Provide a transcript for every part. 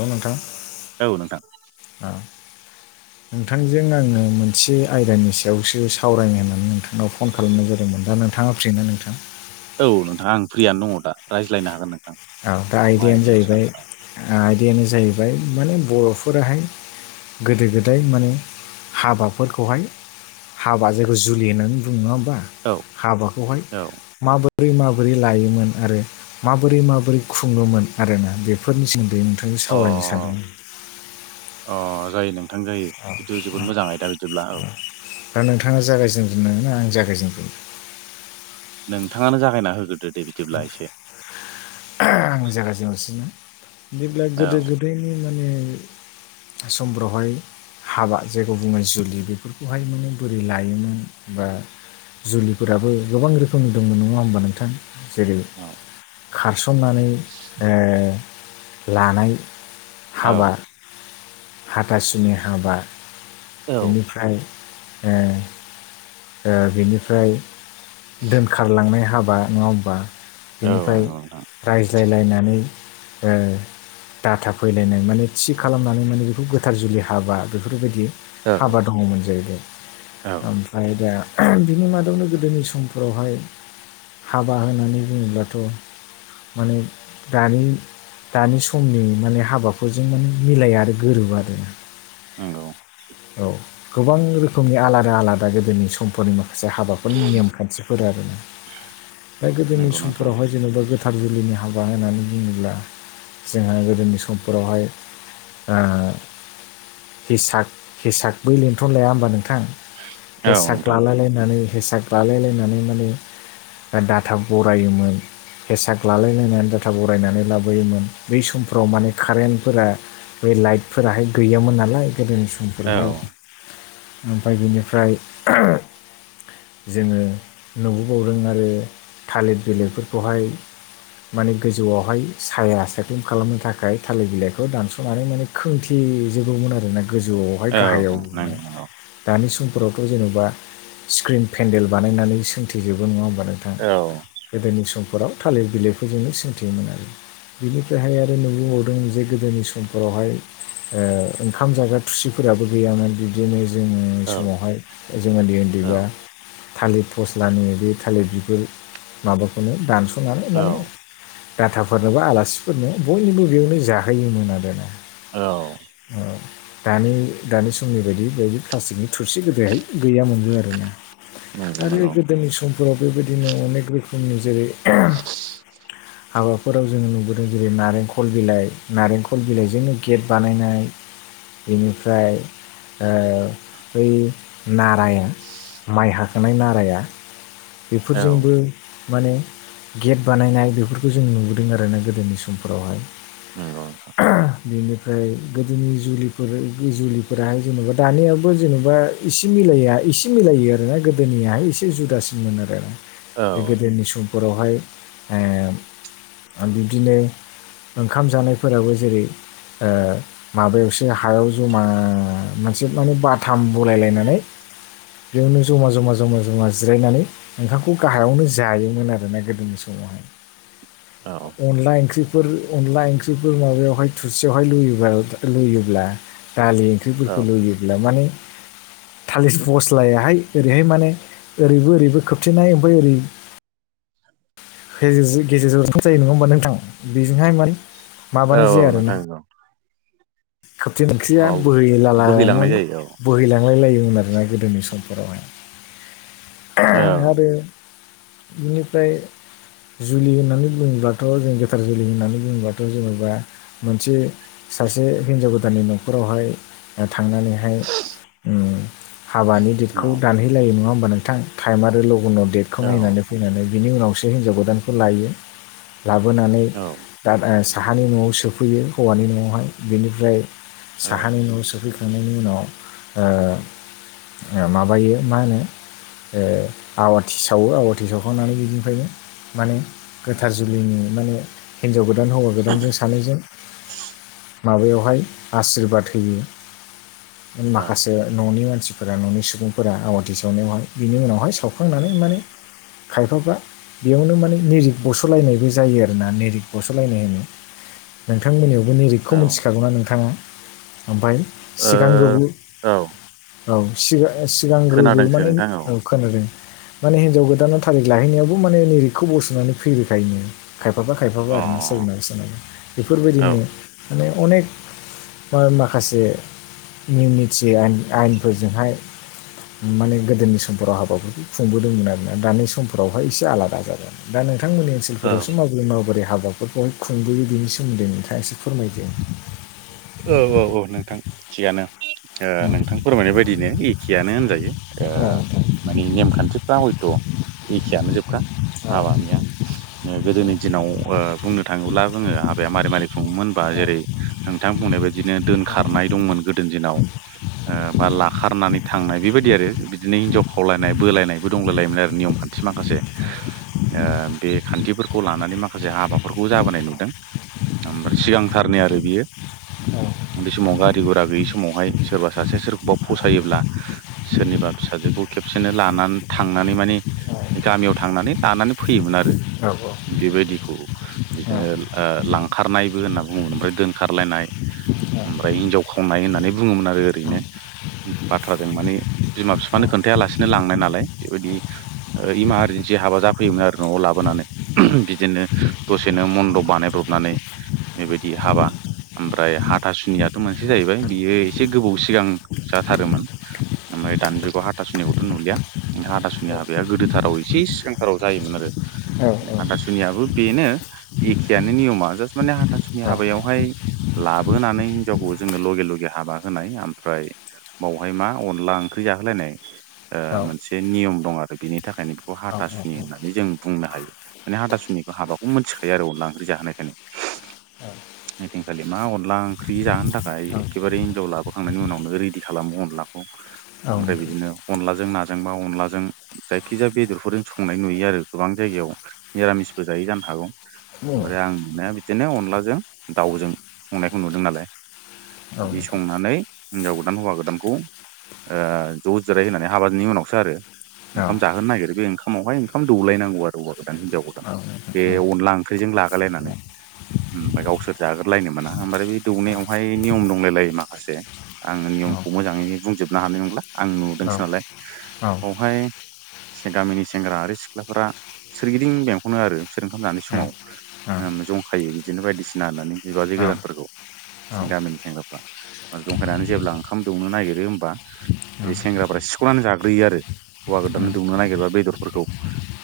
औ नोंथां। औ नोंथां नोंथांजों आङो मोनसे आयदानि सायावसो सावरायनो होननानै नोंथांनाव फन खालामनाय जादोंमोन दा नोंथाङा फ्रि ना नोंथां? औ नोंथाङा आं फ्रियानो दङ दाायज्लायनो हागोन नों औ दा आयदायानो जाहैबाय आयदायानो जाहैबाय माने बर'फोराहाय गोदो गोदाय माने हाबाफोरखौहाय हाबा जायखौ जुलि होननानै बुङो नङा होमबा। औ हाबाखौहाय औ माबोरै माबोरै लायोमोन आरो माबोरै माबोरै मोरै खुङोमोन आरोना बेफोरनि सोमोनदै अ अ जायो नों थां जायो। बेथ जोबोद मोजाङ आयदा बिदिब्ला औ। दा नोंथाङा जागायजेनग्रोनो ना आं जागायजेनग्रोनो? नोंथाङानो जागायना होग्रोदो दे बिदिब्ला एसे। आं जागायजेननोसै। जेब्ला औ गोदो गोदाय समफोरावहाय हाबा जायखौ बुङो जुलि बेफोरखौहाय माने बोरै लायोमोन बा जुलिफोराबो गोबां रोखोमनि दंमोन नङा होमबा नोंथां। जेरै- औ। खारसननानै लानाय औ हाबा, हाथासुनि हाबा, औ बेनिफ्राय बेनिफ्राय दोनखारलांनाय हाबा नङा होमबा। औ बिनिफ्राय नंगौ नोंथां रायज्लायलायनानै दाटा फैलायनाय माने थि खालामनानै माने बेखौ गोथार जुलि हाबा बेफोरबायदि औ हाबा दङमोन जाहैबाय। औ ओमफ्राय दा बिनि मादावनो गोदोनि समफोरावहाय हाबा होनानै बुङोब्लाथ' माने दानि दानि समनि माने हाबाफोरजों माने मिलाया आरो गोरोबा आरोना। नंगौ। औ गोबां रोखोमनि आलादा आलादा गोदोनि समफोरनि माखासे हाबा बेनि नेम खान्थिफोर आरोना मा गोदोनि नंगौ नोंथां समफोरावहाय जेनेबा गोथाव जुलिनि हाबा होननानै बुङोब्ला जोंहा गोदोनि समफोरावहाय हेसाक हेसाक बै लिंथ'न लाया होमबा नोंथां औ हेसाक नोंथां लालायलायनानै हेसाक लालायलायनानै माने दाटा बरायोमोन। हेसाक लालायलायनानै दाटा बरायनानै लाबोयोमोन। बै समफ्राव माने कारेन्टफोरा बे लाइटफोराहाय गैयामोन नालाय। गोदोनि औ समफोरावहाय ओमफ्राय बिनिफ्राय [unintelligible] जोङो नुबोबावदों आरो थालिर बिलिरफोरखौहाय माने गोजौआवहाय साया सायख्लुम खालामनो थाखाय थालिर बिलाइखौ दानस'नानै माने खोंथिजोबोमोन आरोना गोजौआव ओमफ्राय औ गाहायावबो। नंगौ नंगौ दानि समफोरावथ' जेन'बा स्क्रिन पेन्देल बानायनानै सोंथेजोबो नङा होनबा नोंथां। औ। गोदोनि समफोराव थालिर बिलाइफोरजोंनो सोंथियोमोन आरो। बिनिफ्रायहाय आरो नुबोबावदों जे गोदोनि समफोरावहाय ओ ओंखाम जाग्रा थुसिफोराबो गैयामोन दि बिदिनो जोंनि औ समावहाय जों उन्दै औ उन्दैबा थालिर फस्लानि बे थालिर बिगुर माबाखौनो दानस'नानै औ माने गाथाफोरनो बा आलासिफोरनो बयनिबो बेयावनो जाहोयोमोन आरोना औ औ दानि दानि समनि बायदि बेदि प्लास्टिकनि थुरसि गोदोहाय गैयामबो आरोना नंगौ आरो नंगौ गोदोनि समफोराव बेबायदिनो अनेक रोखोमनि जेरै हाबाफोराव जोङो नुबोदों जेरै नारेंखल बिलाइ नारेंखल बिलाइजोंनो गेट बानायनाय बेनिफ्राय ओ बै नाराया माइ हाखांनाय नाराया औ बेफोरजोंबो माने गेट बानायनाय बेफोरखौ जों नुबोदों आरोना गोदोनि समफोरावहाय नंगौ [unintelligible] बिनो फ्राय गोदोनि जुलिफोर जुलिफोराहाय जेन'बा दानियावबो जेन'बा एसे मिलाया एसे मिलायो आरोना गोदोनियाहाय एसे जुदासो मोन आरोना औ बे गोदोनि समफोरावहाय ओम बिब्दिनो ओंखाम जानायफोराबो जेरै ओ माबायावसो हायाव जमा मोनसे माने बाथाम बलायलायनानै बेयावनो ज'मा ज'मा ज'मा ज'मा जिरायनानै ओंखाखौ गाहायावनो जायोमोन आरोना गोदोनि समावहाय औ अनला ओंख्रि फोर अनला ओंख्रिफोर माबायावहाय थोरसियावहाय लुयोबा लुयोब्ला दालि औ ओंख्रिफोरखौ औ लुयोब्ला माने थालिस फस्लायाहाय ओरैहाय माने ओरैबो ओरैबो खोबथेनाय ओमफ्राय ओरै [unintelligible] गेजेरजोंसो जायो नङा होमबा नोंथां बेजोंहाय माने औ माबानाय औ नोंथां नोंगौ खोबथि ओंख्रिया बोहैला बोहैलांनाय लांनानै जायो बोहैलांलाय लायोमोन आरोना गोदोनि समफोरावहाय। ओ औ आरो बिनिफ्राय जुलि होननानै बुङोबथ' जों गोथार जुलि होननानै बुङोबाथ' जेनेबा मोनसे जे हिनजाव गोदाननि न'खरावहाय ओ थांनानै हाय उम हाबानि औ देटखौ दानहैलायो नङा होमबा नोंथां टाइम आरो लघुनाव डेटखौ औ नायनानै फैनानै बिनि उनावसो हिनजाव गोदानखौ लायो। लाबोनानै औ दा ओ साहानि न'आव सोफैयो हौवानि न'आवहाय बेनिफ्राय औ साहानि न'आव सोफैखांनायनि उनाव ओ ओ माबायो मा होनो ओ आवाथि सावो आवाथि सावखांनानै बिदिनिफ्रायनो माने गोथार जुलिनि माने हिनजाव गोदान हौवा गोदानजों सानैजों माबायावहाय आसशिरबाद होयो औ माखासे न'नि मानसिफोरा न'नि सुबुंफोरा आवाथि सावनायावहाय बिनि उनावहाय सावखांनानै माने खायफाबा बेयावनो माने निरिक बस'लायनायबो जायो आरो ना नेरिक बस'लायनाय होनो। नोंथांमोननियावबो निरिगखौ औ मिथिखागौना नोंथाङा ओमफ्राय ओ सिगां गोबौ औ औ सिंगा-सिगांग्रोबो खोनादोंसो माने नोंथां औ खोनादों माने हिनजाव गोदानाव थारिख लाहैनायावबो माने निरिकखौ बस'नानै फैबोखायोनो खायफाबा खायफाबा अ आरोना औ सोरनाबा सोरनाबा बेफोरबायदिनो माने अनेख बा माखासे निम निथि आइन-आयेनफोरजोंहाय माने गोदोनि समफोराव हाबाफोरखौ खुंबोदोंमोन आरोना दानि समफोरावहाय एसे आलादा जागोन। दा नोंथांमोननि ओनसोल औ फोरावसो माबोरै माबोरै हाबाफोरफोरखौहाय खुंबोयो बेनि सोमोन्दै नोंथाङा एसे फोरमायदो औ औ औ नोंथां थिगानो ओ औ नोंथां फोरमायनाय बायदिनो एखेयानो होनजायो। ओ औ नोंथां माने नेमखान्थिफ्रा हयथ' एखेयानो जोबखा। औ हाबानिया गोदोनि दिनाव ओ बुंनो थाङोब्ला बुङो हाबाया मारै मारै खुङोमोनबा जेरै नोंथां बुंनाय बादिनो दोनखारनाय दंमोन गोदोनि दिनाव ओ बा लाखारनानै थांनाय बेबायदि आरो बिदिनो हिनजाव खावलायनाय बोलायनायबो दंलायलायोमोन आरो नियम खान थि माखासे। [inaudible] ओ बे खान्थिफोरखौ लानानै माखासे हाबाफोरखौ जाबोनाय नुदों। ओमफ्राय सिगांथारनि आरो बियो। बे समाव गारि गुरा गैयि समावहाय सोरबा सासे सोरखौबा फसायोब्ला सोरनिबा फिसाजोखौ खेबसेनो लानानै थांनानै माने गामियाव थांनानै लानानै फैयोमोन आरो। औ औ बेबायदिखौ औ बिदिनो ओ लांखारनायबो होनना बुङोमोन ओमफ्राय दोन खारलायनाय औ नोंथां औ नोंथां औ नोंथां औ ओमफ्राय हिनजाव खावनाय होननानै बुङोमोन आरो ओरैनो। बाथ्राजों माने बिमा फिफानो खोनथायालासिनो लांनाय नालाय बेबायदि ओ इमारजेन्सि हाबा जाफैयोमोन आरो न'आव लाबोनानै। हम बिदिनो दसेनो मन्दब बानायब्रबनानै बेबायदि हाबा ओमफ्राय हाथासुनियाथ' मोनसे जाहैबाय बियो एसे गोबाव सिगां जाथारोमोन। ओमफ्राय दानजुखौ हाथासुनिखौथ' नुलिया हाथासुनि हाबाया गोदोथाराव एसे सिगांथाराव जायोमोन आरो हाथासुनियाबो बेनो एखेयानो नियमा जास्ट माने हाथासुनि हाबायावहाय लाबोनानै हिनजावखौ जोंङनो लगे लगे हाबा होनाय ओमफ्राय बावहाय मा अनला ओंख्रि जाहोलायनाय औ मोनसे नियम दं आरो बेनि थाखायनो बेखौ हाथासुनि होननानै जों बुंनो हायो माने हादासुनिखौ हाबाखौ मिथिखायो आरो अनदला ओंख्रि जाहोनायखायनो। ओइदिनखालि मा अनला ओंख्रि जाहोनो थाखाय एखेबारे हिनजाव लाबोखांनायनि उनावनो रेडि खालामो अनलाखौ ओमफ्राय बिदिनो अनलाजों नाजोंबा अनलाजों जायखिजाया बेदरफोरजों संनाय नुयो आरो गोबां जायगायाव निरामिसबो जायै जानो हागौ ओमफ्राय आं नुनाया बिदिनो अनलाजों दाउजों संनायखौ नुदों नालाय बिदि संनानै हिनजाव गोदान हौवा गोदानखौ ज' जिराय होनानै हाबनि उनावसो आरो ओंखाम जाहो नागिरो बे ओंखामावहाय ओंखाम दौलायनांगौ आरो गोदान हिनजाव गोदान। बे अनला ओंख्रिजों लागलायनानै ओमफ्राय गावसोर जाग्रलायनो मोना ओमफ्राय बे दौनायावहाय नियम दंलायलायो माखासे आङो नियमखौ मोजाङै बुंजोबनो हानाय नंला आं नुदोंसो नालाय बावहाय गामिनि सेंग्रा आरो सिख्लाफोरा सोरगिदिं बेंखनो आरो बिसोर ओंखाम जानाय समाव। जंखायो बिदिनो बायदिसिना होननानै बिबाजै गोदानफोरखौ बिनि गामिनि सेंग्राफ्रा। जंखायनानै जेब्ला ओंखाम दौनो नागिरो होमबा बे सेंग्राफ्रा सिखुनानै जाग्रोयो आरो हौवा गोदाननो दौनो नागिरबा बेदरफोरखौ।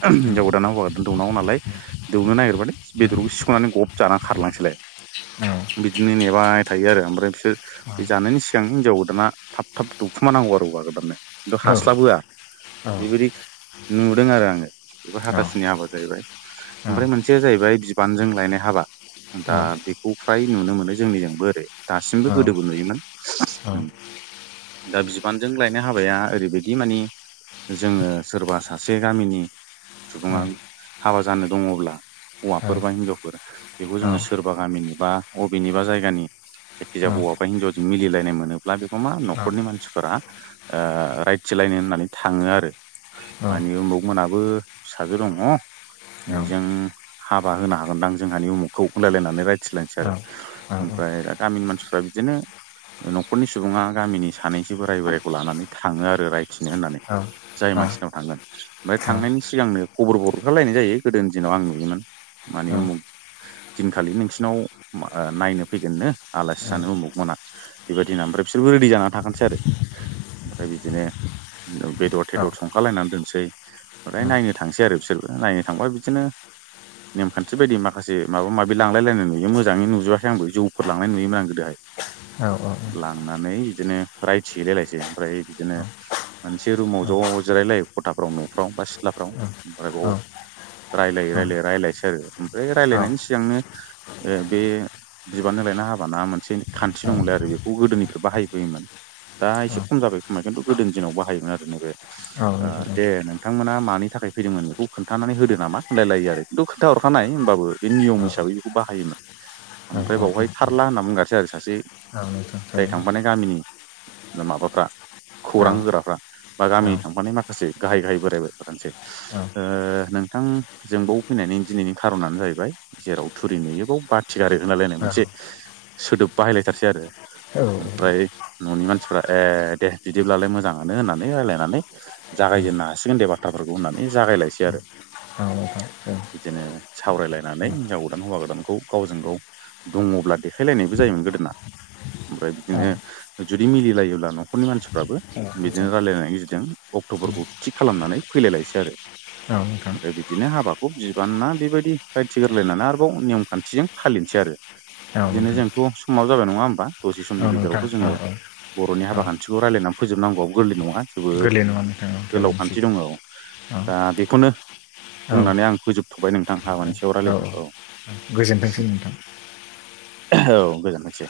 हिन्जाव गोदाना हौवा गोादाननो दौनांगौ नालाय दौनो नागिरबाथाय बेदरखौ सिख'नानै गब जानानै खारलाङो। सिलाय बिदिनो नेबाय थायो आरो ओमफ्राय बिसोर बे जानायनि सिगां हिनजाव गोदाना थाब थाब दौखुमानांगौ आरो हौवा गोदाननो। खिन्थु हास्लाबहोआ बेबायदि नुदों आरो आङो। बेबो हाथासुनि हाबा जाहैबाय ओमफ्राय मोनसेया जाहैबाय बिबानजों लायनाय हाबा। दा बेखौ फ्राय नुनो मोनो जोंनिजोंबो ओरै दासिमबो गोदोबो नुयोमोन। औ दा बिबानजों लायनो हाबाया ओरैबायदि मानि जोङो सोरबा सासे गामिनि सुबुङा हाबा जानो दङब्ला हौवाफोर बा हिनजावफोर बेखौ जोङो सों सोरबा गामिनि बा बबेनि बा जायगानि जायखिजाया हौवा बा हिन्जावजों मिलायनाय मोनोब्ला बेखौ मा न'खरनि मानसिफोरा ओ राइटथिलायनो होननानै थाङो आरो मानि उमुमोनाबो फिसाजो दङ बेजों हाबा होनो हागोनदांं जोंहानि उमुखखौ होनलायलायनानै रायथिलायसै आरो ओमफ्राय दा गामिनि मानसिफ्रा बिदिनो न'खरनि सुबुङा गामिनि सानैसो बोराय बोराइखौ लानानै थाङो आरो रायथिनो होननानै जाय मानसिनाव थांगोन ओमफ्राय थांनायनि सिगांनो खबरबोरखारलायनाय जायो गोदोनि दिनाव आं नुयोमोन मानि उमु दिनखालि नोंसिरनाव ओ नायनो फैगोननो आलासि जानो उमुगमोना बेबायदिना ओमफ्राय बिसोरबो रेडि जानानै थागोनसै आरो ओमफ्राय बिदिनो बेदर थदर संखालायनानै दोनसै ओमफ्राय नायनो थांसै आरो बिसोरबो नायनो थांबा बिदिनो नेमखान्थि बायदि माखासे माबा माबि लांलायनायुयो मोाङै नुजोबाखै आंबो जफोर लांनाय नुोमोन आ गोदोहाय औ औ औ। थांनानै बिदिनो राइड सेलायलायसै ओमफ्राय औ बिदिनो मोनसे रुमाव ज' जिरायलायो खथाफ्राव न'फ्राव बा सिथ्लाफ्राव ओमफ्राय बाव रायजलायै रायजलायै रायजलायसैरो ओमफ्राय रायजलायनायनि सिगांनो ओ बे बिबारनि लायना हाबाना मोनसे खान्थि दंलै आरो बेखौ गोदोनिफ्राय बाहायबोयोमोन। दा एसे खम जाबाय खोमा खिन्थु गोदोनि दिनाव बाहायोमोन आरो नैबे ओ दे नों बिथांमोना मानि थाखाय फैदोंमोन बेखौ खोन्थानानै होदो नामा होनलायलायो आरो खिन्थु खोनथा हरखानाय होनोमबाबो बे नियम हिसाबै बेखौ बाहायोमोन ओमफ्राय बावहाय थारला होनना बुंगारसै आरो सासे। जाय थांफानाय गामिनि माबाफ्रा खौरां होग्राफ्रा। बा गामिनि थांफानाय माखासे गाहाय गाहाय बोरायफोर माखासे ओ नोंथां जोंबाव फैनायनि दिननि खारनानो जाहैबाय जेराव थुरि नुयोबयाव बाथि गार होनलायनाय मोनसे सोदोब बाहायलायथारसै आरो। ओमफ्राय न'नि मानसिफ्रा ए दे बिदिब्लालाय मोजाङानो होननानै राय्लायनानै जागायजेननो हासिगोन दे बाथ्राफोरखौ होननानै जागायलायसै आरो। बिदिनो सावरायला होननानै हिनजाव गोदान हौवा गोदानखौ गावजों गाव दङब्ला देखायलायनायबो जायोमोन गोदोना। ओमफ्राय बिदिनो जुदि मिलिलायोब्ला न'खरनि मानसिफ्राबो बिदिनो रायलायनाय गिदिरदों अक्ट'बरखौ थिग खालामनानै फैलायलायसै आरो। ओमफ्राय बिदिनो हाबाखौ बिबान ना बेबायदि। रायथि गोरलायनानै आरोबाव नियम खान्थिजों फालिनोसै आरो बिदिनो जोंथ' समाव जाबाय नङा होमबा? दसे समनि गेजेरावथ' जोङो बर'नि हाबा खान्थिखौ रायजलायनानै फोजोबनांगौआ गोरलै नङा। जोबोद गोरलै नङा नोंथां औ गोलाव थारैनो खान्थि सैथो दङ औ दा बेखौनो औ बुंनानै आं फोजोबथ'बाय नोंथां हाबानि औ रायलायनायखौ औ गोजोनथोंसै नोंथां औ गोजोननोसै